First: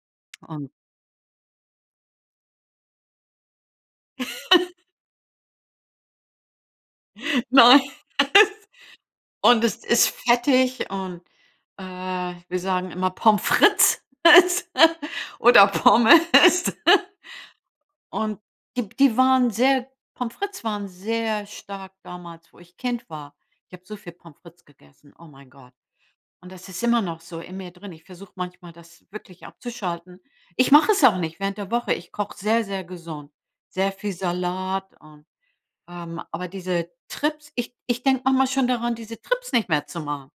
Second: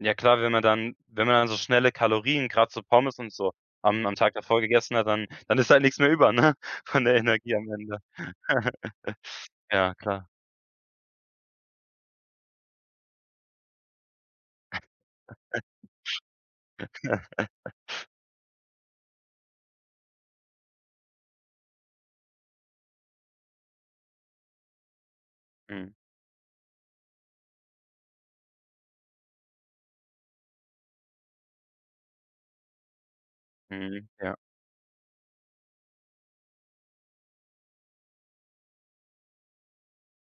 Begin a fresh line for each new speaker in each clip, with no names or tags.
Ja klar, wenn man
Und
dann wenn man dann so schnelle Kalorien, grad so Pommes und so, am am Tag davor gegessen hat, dann dann ist halt nix mehr über, ne, von der Energie am
Nein.
Ende.
Und es
Ja,
ist
klar.
fettig und, äh, wir sagen immer Pommes frites oder Pommes. Und die die waren sehr Pommes frites waren sehr stark damals, wo ich Kind war. Ich habe so viel Pommes frites gegessen, oh mein Gott.
Mhm.
Und das ist immer noch so in mir drin. Ich versuche manchmal, das wirklich abzuschalten. Ich mache es auch nicht während der Woche. Ich koche sehr, sehr gesund, sehr
Mhm,
viel
ja.
Salat und, ähm, aber diese Trips, ich ich denke manchmal schon daran, diese Trips nicht mehr zu machen.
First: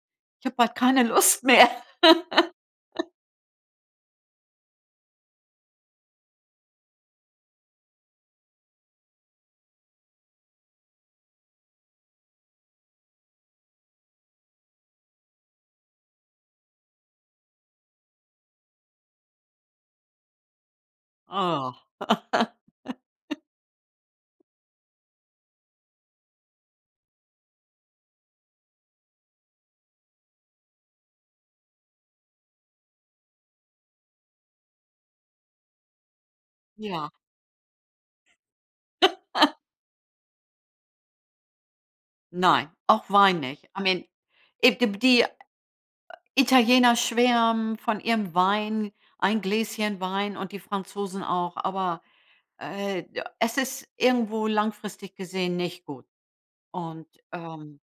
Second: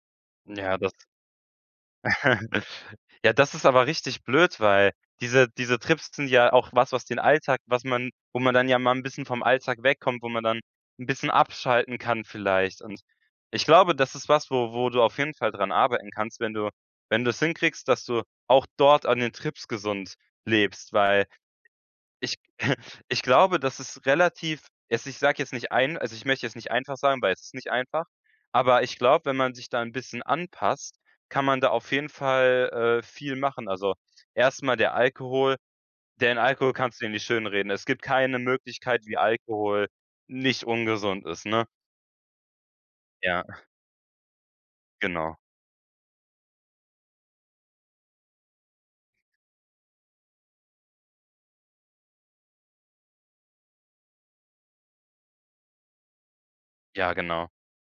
Ich habe bald
Ja, das
keine Lust mehr.
Ja, das ist aber richtig blöd, weil diese diese Trips sind ja auch was, was den Alltag was man wo man dann ja mal 'n bisschen vom Alltag wegkommt, wo man dann 'n bisschen abschalten kann vielleicht und ich glaube, das ist was, wo wo du auf jeden Fall dran arbeiten kannst, wenn du wenn du's hinkriegst, dass du auch dort an den Trips gesund lebst. Weil
Oh.
ich ich glaube, dass es relativ es ich sage jetzt nicht ein also, ich möchte jetzt nicht einfach sagen, weil es ist nicht einfach, aber ich glaube, wenn man sich da 'n bisschen anpasst, kann man da auf jeden Fall, äh, viel machen. Also, erstmal der Alkohol den Alkohol kannst du
Ja.
ja nicht schönreden. Es gibt keine Möglichkeit, wie Alkohol nicht ungesund ist, ne?
Nein, auch Wein
Ja.
nicht. I mean it die die
Genau.
Italiener schwärmen von ihrem Wein, ein Gläschen Wein, und die Franzosen auch. Aber, äh, da es ist irgendwo langfristig gesehen nicht gut. Und,
Ja, genau.
ähm,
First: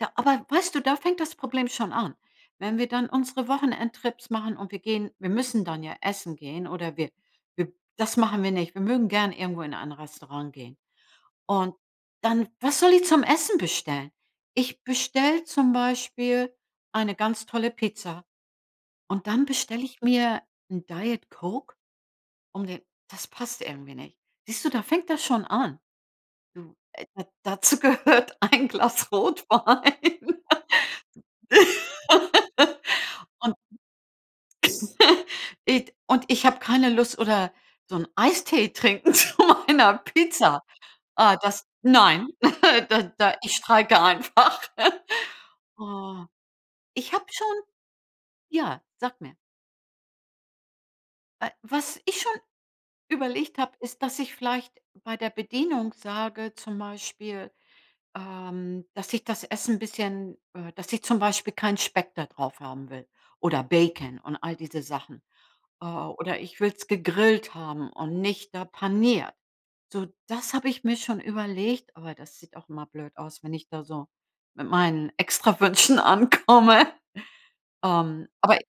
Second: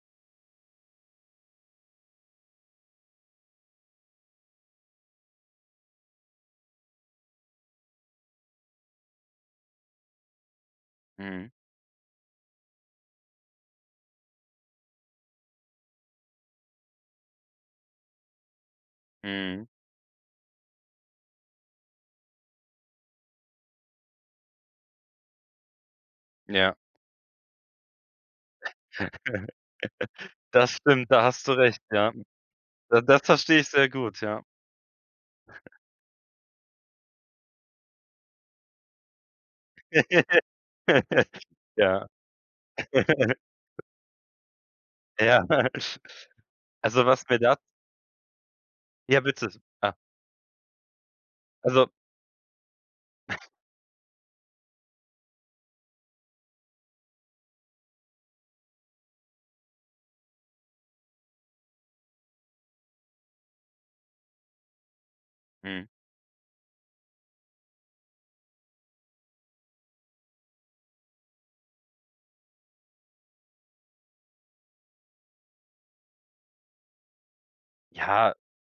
ja, aber weißt du, da fängt das Problem schon an. Wenn wir dann unsere Wochenendtrips machen und wir gehen wir müssen dann ja essen gehen oder wir wir das machen wir nicht. Wir mögen gern irgendwo in ein Restaurant gehen.
Mhm.
Und dann, was soll ich zum Essen bestellen? Ich bestelle zum Beispiel eine ganz tolle Pizza und dann
Mhm.
bestelle ich mir 'n Diet-Coke, um den das passt irgendwie nicht. Siehst du, da fängt das schon an.
Ja.
Du, da dazu gehört ein Glas Rotwein.
Das stimmt, da hast du recht, ja. Da das
Und
verstehe ich sehr gut, ja.
it und ich habe keine Lust oder so 'n Eistee trinken zu meiner Pizza. Ah, das
Ja.
nein, da da ich streike einfach.
Ja.
Oh.
Also,
Ich habe
was mir
schon
da
ja, sag
Ja,
mir.
witzig. Ja.
Äh.
Also
Was ich schon überlegt habe, ist, dass ich vielleicht bei der Bedienung sage, zum Beispiel, ähm, dass ich das Essen 'n bisschen äh, dass ich zum Beispiel keinen Speck da drauf haben will oder Bacon und all diese Sachen. Äh,
Mhm.
oder ich will's gegrillt haben und nicht da paniert. So, das habe ich mir schon überlegt, aber das sieht auch immer blöd aus, wenn ich da so mit meinen Extrawünschen ankomme. Ähm,
Ja
aber